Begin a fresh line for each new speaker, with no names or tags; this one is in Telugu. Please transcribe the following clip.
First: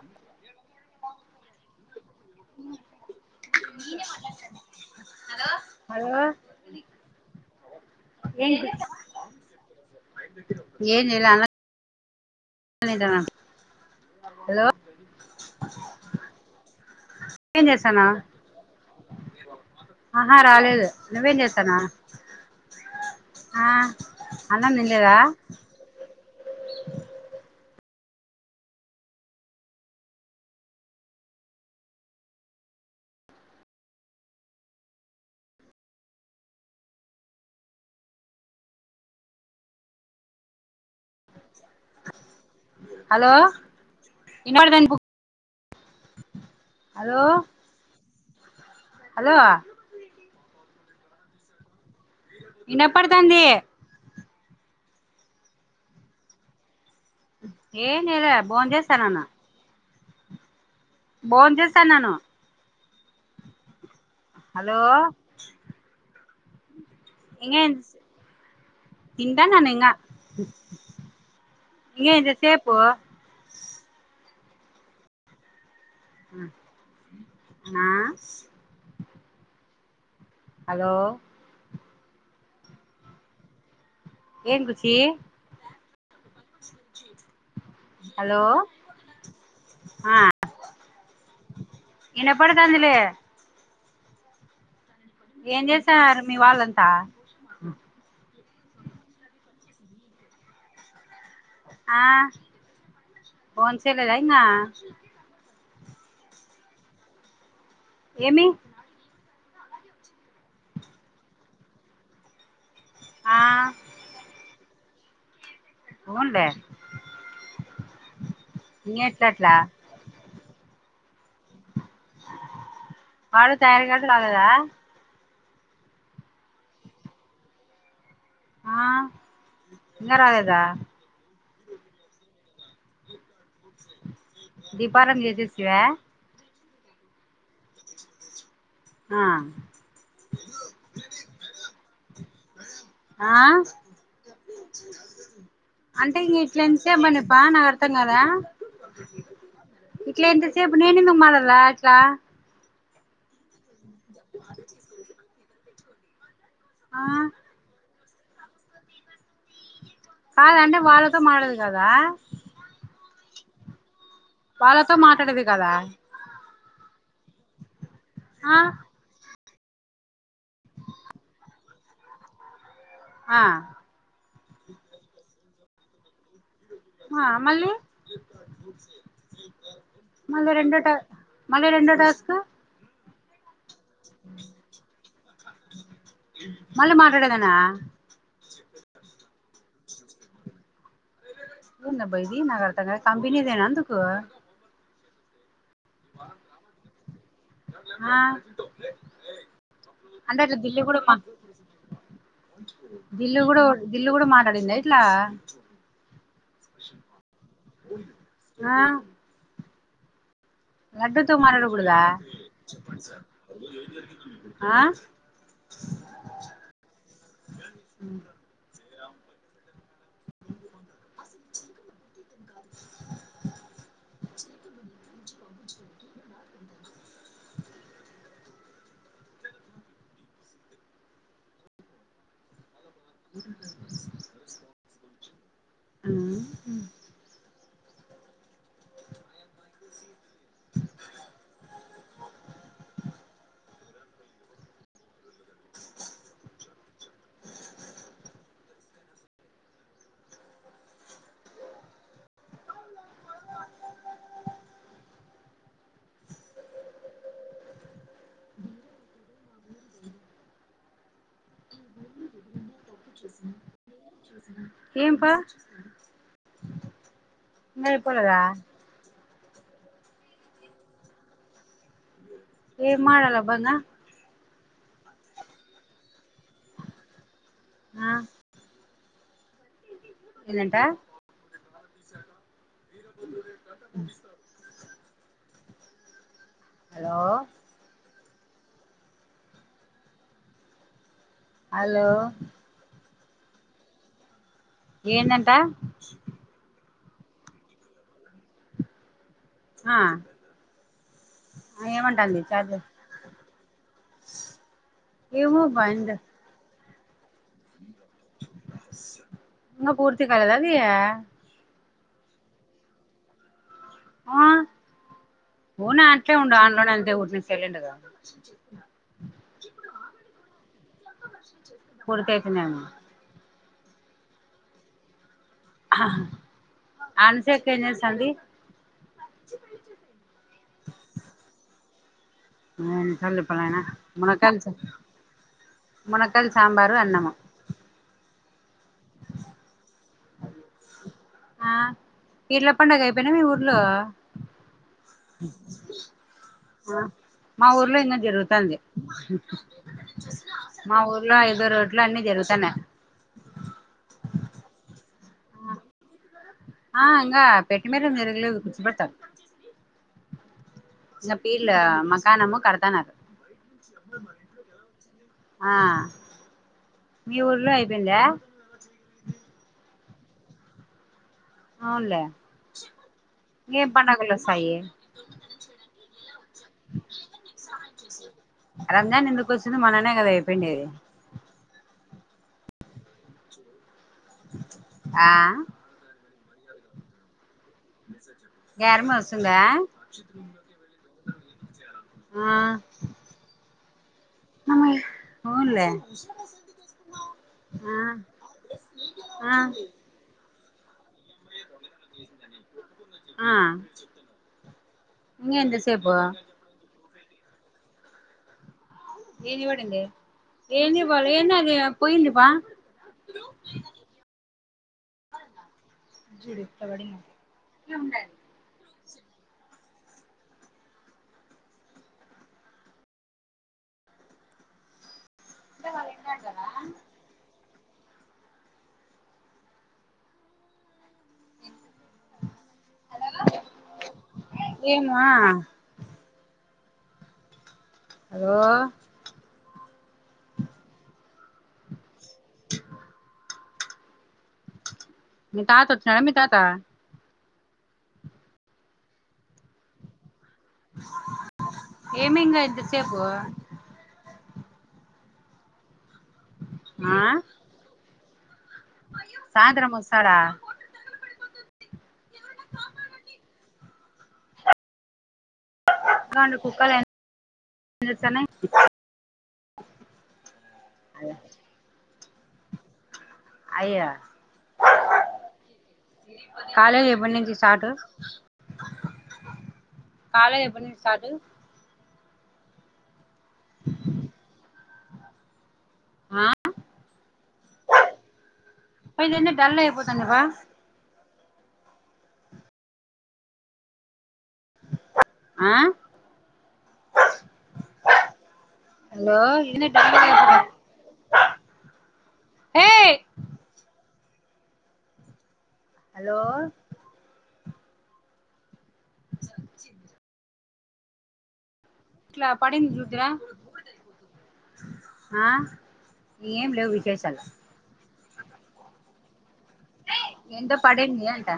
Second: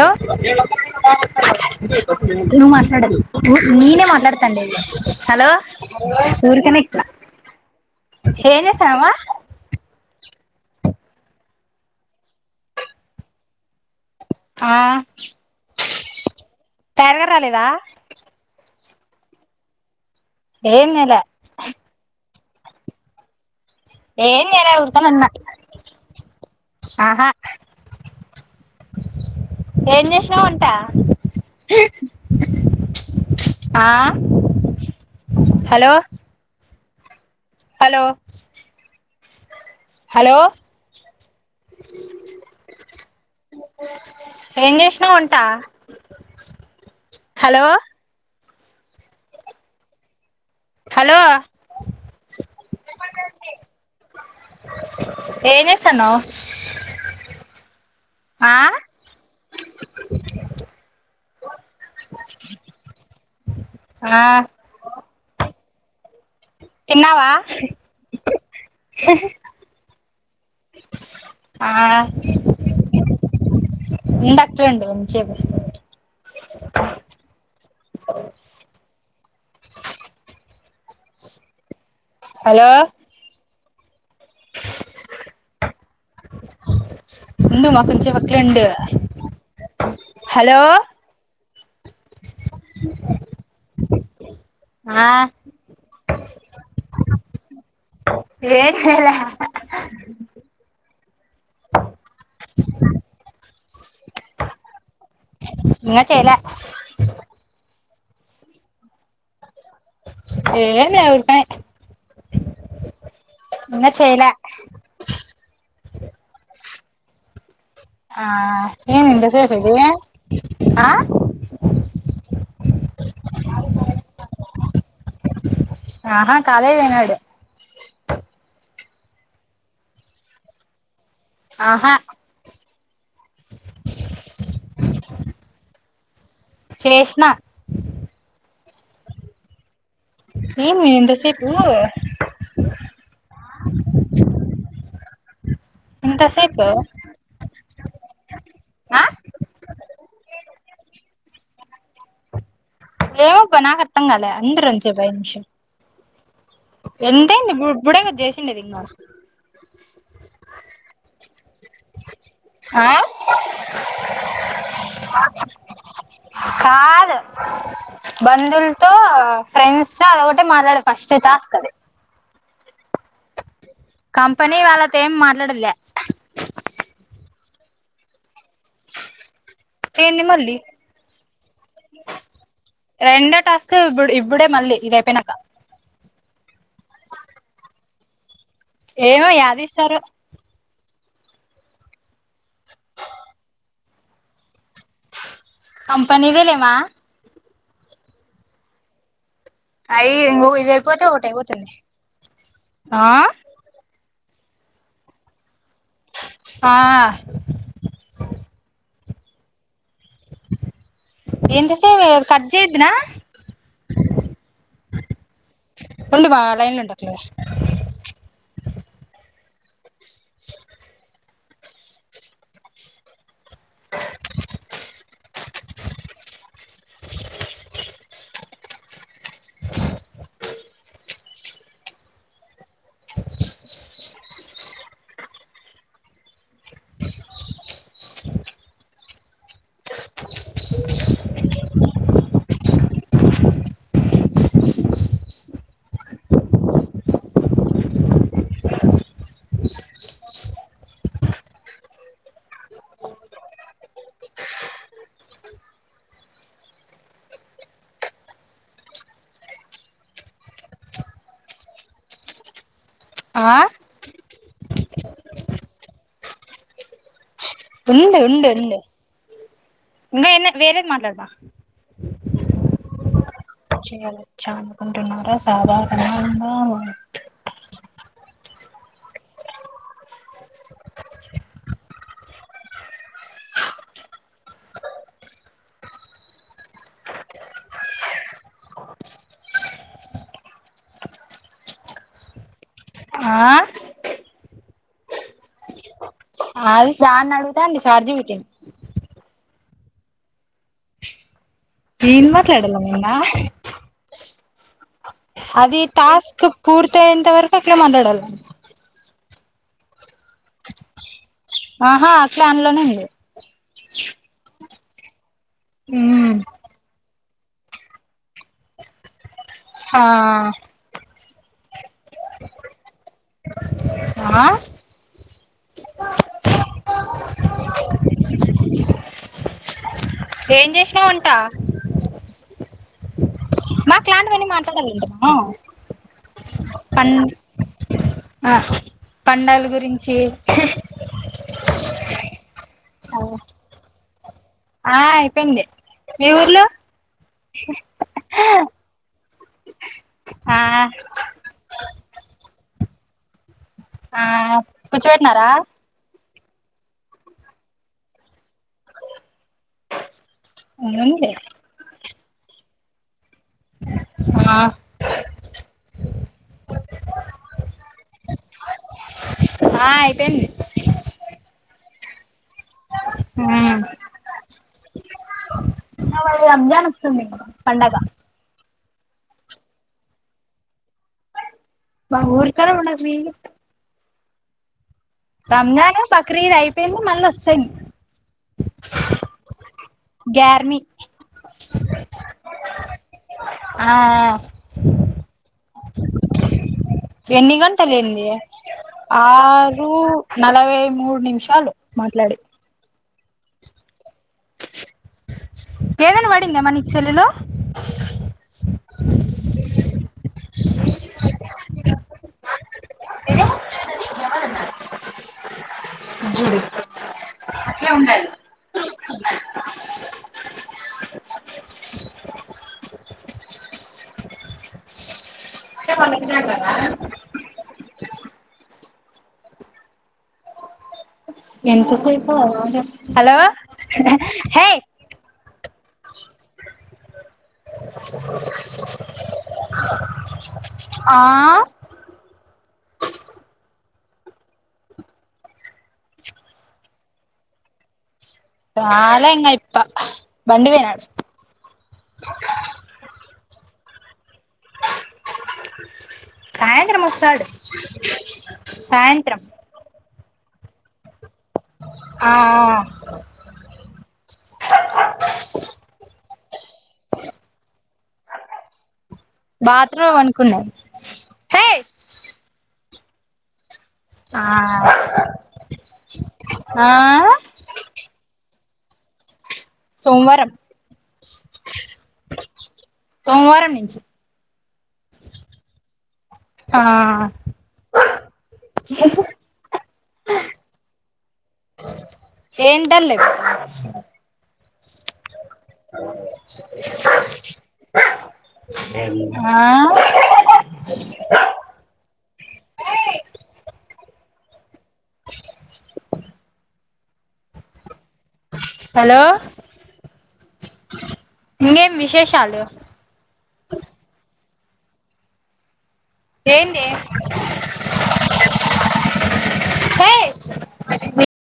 హలో నువ్వు మాట్లాడకు నేనే మాట్లాడతాను లెండి హలో
హలో
ఊరకనే ఇట్లా ఏం చేస్తానమ్మా
ఏంచేయాలే అన్ న్నం తింటానా
ఆ త్వారగా
ఏం
రాలేదా
చేస్తాన్నావ్ ఆహా
ఏం
రాలేదు
చేయలే
నువ్వేం చేస్తానా ఆ
ఏం
అన్నం
చేయలే ఊరికనే
తినలేదా
ఉన్నా ఆహా ఏం చేసినవు వంటా ఆ హలో హలో హలో
హలో
ఏం
ఇనపడదని బుక్
చేసినవు వంటా
హలో హలో
హలో
ఇనపడుతంది
ఏం చేస్తాన్నవు
ఏం చేయలే బోన్ చేస్తానన్న బోన్ చేస్తన్నాను
ఆ
హలో
తిన్నావా
తింటన్నాను ఇంగ
ఎన్ డాక్టర్ అని ఇంతసేపు
ఆ హలో
హలో
ఎన్ గుచ్చి
ఉందు మా కొంచెం అట్లే
హలో
ఉండు హలో
ఇనపడతందిలే
ఆ
ఏం చేస్తాన్నారు మీ వాళ్ళంతా
ఏం చేయలే
ఆ భోన్ చేయలేదా ఇంగా
ఏ చేయలే
ఏమి
ఏమీ లే ఊరికేనే
ఆ
ఇంగా చేయలే
ఉన్లే
ఆ ఏమి ఇంతసేపు అయింది ఆ
వాడు తయారీ కానీ కాలేదా
ఆహా కాలేజీ పోయినాడు
ఆ ఇంగ రాలేదా
ఆహా
దీపారామ్ చేసేస్తివా
చేసిన
ఆ
ఏమి ఇంతసేపు
ఆ అంటే ఇంగ ఇట్లా
ఇంతసేపు
ఎంతేసేపు మన పానర్ అర్థం కాలే
ఆ
ఇట్లా ఎంతసేపు నేను ఎందుకు మరలా రా ఇట్లా
ఏం పని నాకు అర్థం కాలే ఉండు రోంచేపు ఐదు నిమిషాలు
ఆ
ఎంత అయింది ఇప్పు ఇప్పుడే గా చేసిండేది ఇంగ
కాదు అంటే వాళ్ళతో మాట్లాడాలి కదా
ఆ
వాళ్ళతో మాట్లాడేది కదా
కాదు
ఆ
బంధువులతో ఫ్రెండ్స్ తో అద అంటే మాట్లాడేది ఫస్ట్ టాస్క్ అది
ఆ
కంపెనీ వాళ్ళతో ఏం మాట్లాడేది లే
ఆ మళ్ళీ
ఏంది
మళ్ళ
మళ్ళీ
రెండో టా మళ్ళీ రెండో టాస్క్
రెండో టాస్క్ ఇబ్ ఇబ్బుడే మళ్ళీ ఇది అయిపోయినాక
మళ్ళ మాట్లాడదేనా
ఏమో యాది ఇస్తారో
ఏందబ్బా ఇది నాకు అర్థం కాలె కంపెనీ దేనా అందుకు
కంపెనీదే లే మా
ఆ
అయి
అంటే
ఇంగో
అట్లా
ఇది
బిల్లీ కూడా
అయిపోతే ఒకటి
మాట్
అయిపోతుంది ఆ
బీల్లీ కూడా గిల్లు కూడా మాట్లాడిందా ఇట్లా
ఆ
ఆ లడ్డుతో మాట్లాడకూడదా
ఎంతసేపు కట్ చేయద్దునా
ఆ
ఉండు మా లైన్ లో ఉండు అట్లే
[inaudible] ఆ ఉ
ఆ
చేసినా ఏం పా ఇంగ
ఉండు
అయిపోలేదా
ఉండు ఉండు ఇంకా ఎన్న వేరేది మాట్లాడతా.
ఏంమారాల బన్నా.
ఎవున్నా అచ్చా అనుకుంటున్నారా సాధారణంగా
ఆ ఏందంటా. మీీరబు రేపు ట్టా ముప్పస్తారు [inaudible] హలో హలో
ఆ
ఏందంటా.
అది దాన్ని అడుగుతాంది సార్జీంగ్ పెట్టింది.
ఆ
ఏం
ఏమంటాంది చార్జ
మాట్లాడాలమ్మ ఇంగా.
ఏమో
అది
అబ్బా ఇంద
టాస్క్ పూర్తి అయ్యేంతవరకు అట్లే మాట్లాడాల.
ఇంగ పూర్తి కాలేదా అది.
ఆహా అట్లే అన్లోనే ఉంది.
ఆ పోనా అట్లే ఉండ ఆన్లోనే ఉంచి వదిలేసి వెళ్ళిండుగా.
ఆ
బురుకాయ తిన్నాను.
ఆ
అన్సేప్ ఏం చేస్తాండి.
ఏం చేశినవు వంటా?
ఎన్నిసార్లు చెప్పాలి నాయనా.
మాకు లాంటివన్నీ
మునకాల్
మాట్లాడాలంటున్నా
మునక్కాయల్, సాంబారు,
పం
అన్నము.
ఆ పండగల గురించి
ఆ పీర్ల పండుగ అయిపోయినయా మీ ఊర్లో.
ఆ అయిపోయింది. మీ ఊర్లో?
మా ఊర్లో ఇంగా జరుగుతాంది.
ఆ
మా ఊర్లో ఐదో రో లో అన్ని జరుగుతన్నయి.
ఆ కూర్చోపెట్టినారా?
ఆ ఇంగ పెట్టే మీద తిరగలేదు కూర్చోబెడతారు.
ఉంది
ఇట్ల పీర్ల మకానము కడతన్నారు.
ఆ
ఆ మీ ఊర్లో అయిపోయిందా?
ఆ అయిపోయింది.
అవున్లే ఏం పండగలు వస్తాయి.
ఆ వాళ్ళది రంజాన్ వస్తుంది పండగ.
రంజాన్ ఎందుకు వస్తుంది మొన్ననే కదా అయిపోయిండెది.
అబ్బా ఊరికనే ఉండగ [inaudible]
ఆ
రంజాన్, బక్రీద్ అయిపోయింది మళ్ళ వస్తయి.
గ్యారిమి వస్తుందా.
గ్యార్మి ఆ
ఆ
ఎన్ని గంటలు
ఆ
ఏంది
ఆ
ఆరు నలభై మూడు నిమిషాలు మాట్లాడి.
ఆ ఇంగెంత సేపు
నీ చెల్లెలు
ఏంది బడింది ఏందిపోలే ఏంది అది పోయిందిబా
చూడు
జుడి కబడింగ్డా
అంటే వాళ్ళు వచ్చారు కదా ఎంత సేపు హలో హే
ఏమా హలో
ఆ
మీ తాత వచ్చినాడ మీ తాత
రాలే ఇంగ అయ్యప్ప బండి పోయిన
ఏమింగ ఇంత సేపు
సాయంత్రం
ఆ
వస్తాడు సాయంత్రం
సాయంత్రం వస్తాడా
ఆ ఆ
ఇంట్లో ఉండే కుక్కలు ఏం చేస్తున్నాయి
బాత్రూమ్లో పడుకున్నాయి
[inaudible] అయ్యా
ఆ ఆ
కాలేజ్ ఎప్పటినుంచి స్టార్టు
సోమవారం
కాలేజ్ ఎప్పటినుండి స్టార్ట్
సోమవారం నించి ఆ
ఇయి ఇది ఎన్న డల్ల అయిపోతాదంటవా
ఏం డలే
ఆ హలో ఇన్న డల్గా
ఆ
ఏయ్ హలో
హలో ఇంగేమ్ విశేషా
ఇట్లా పడింది చూద్దురా అ ఏం
ఏంది
లేవు విశేషాలు
హే
ఏందో పడింది అంట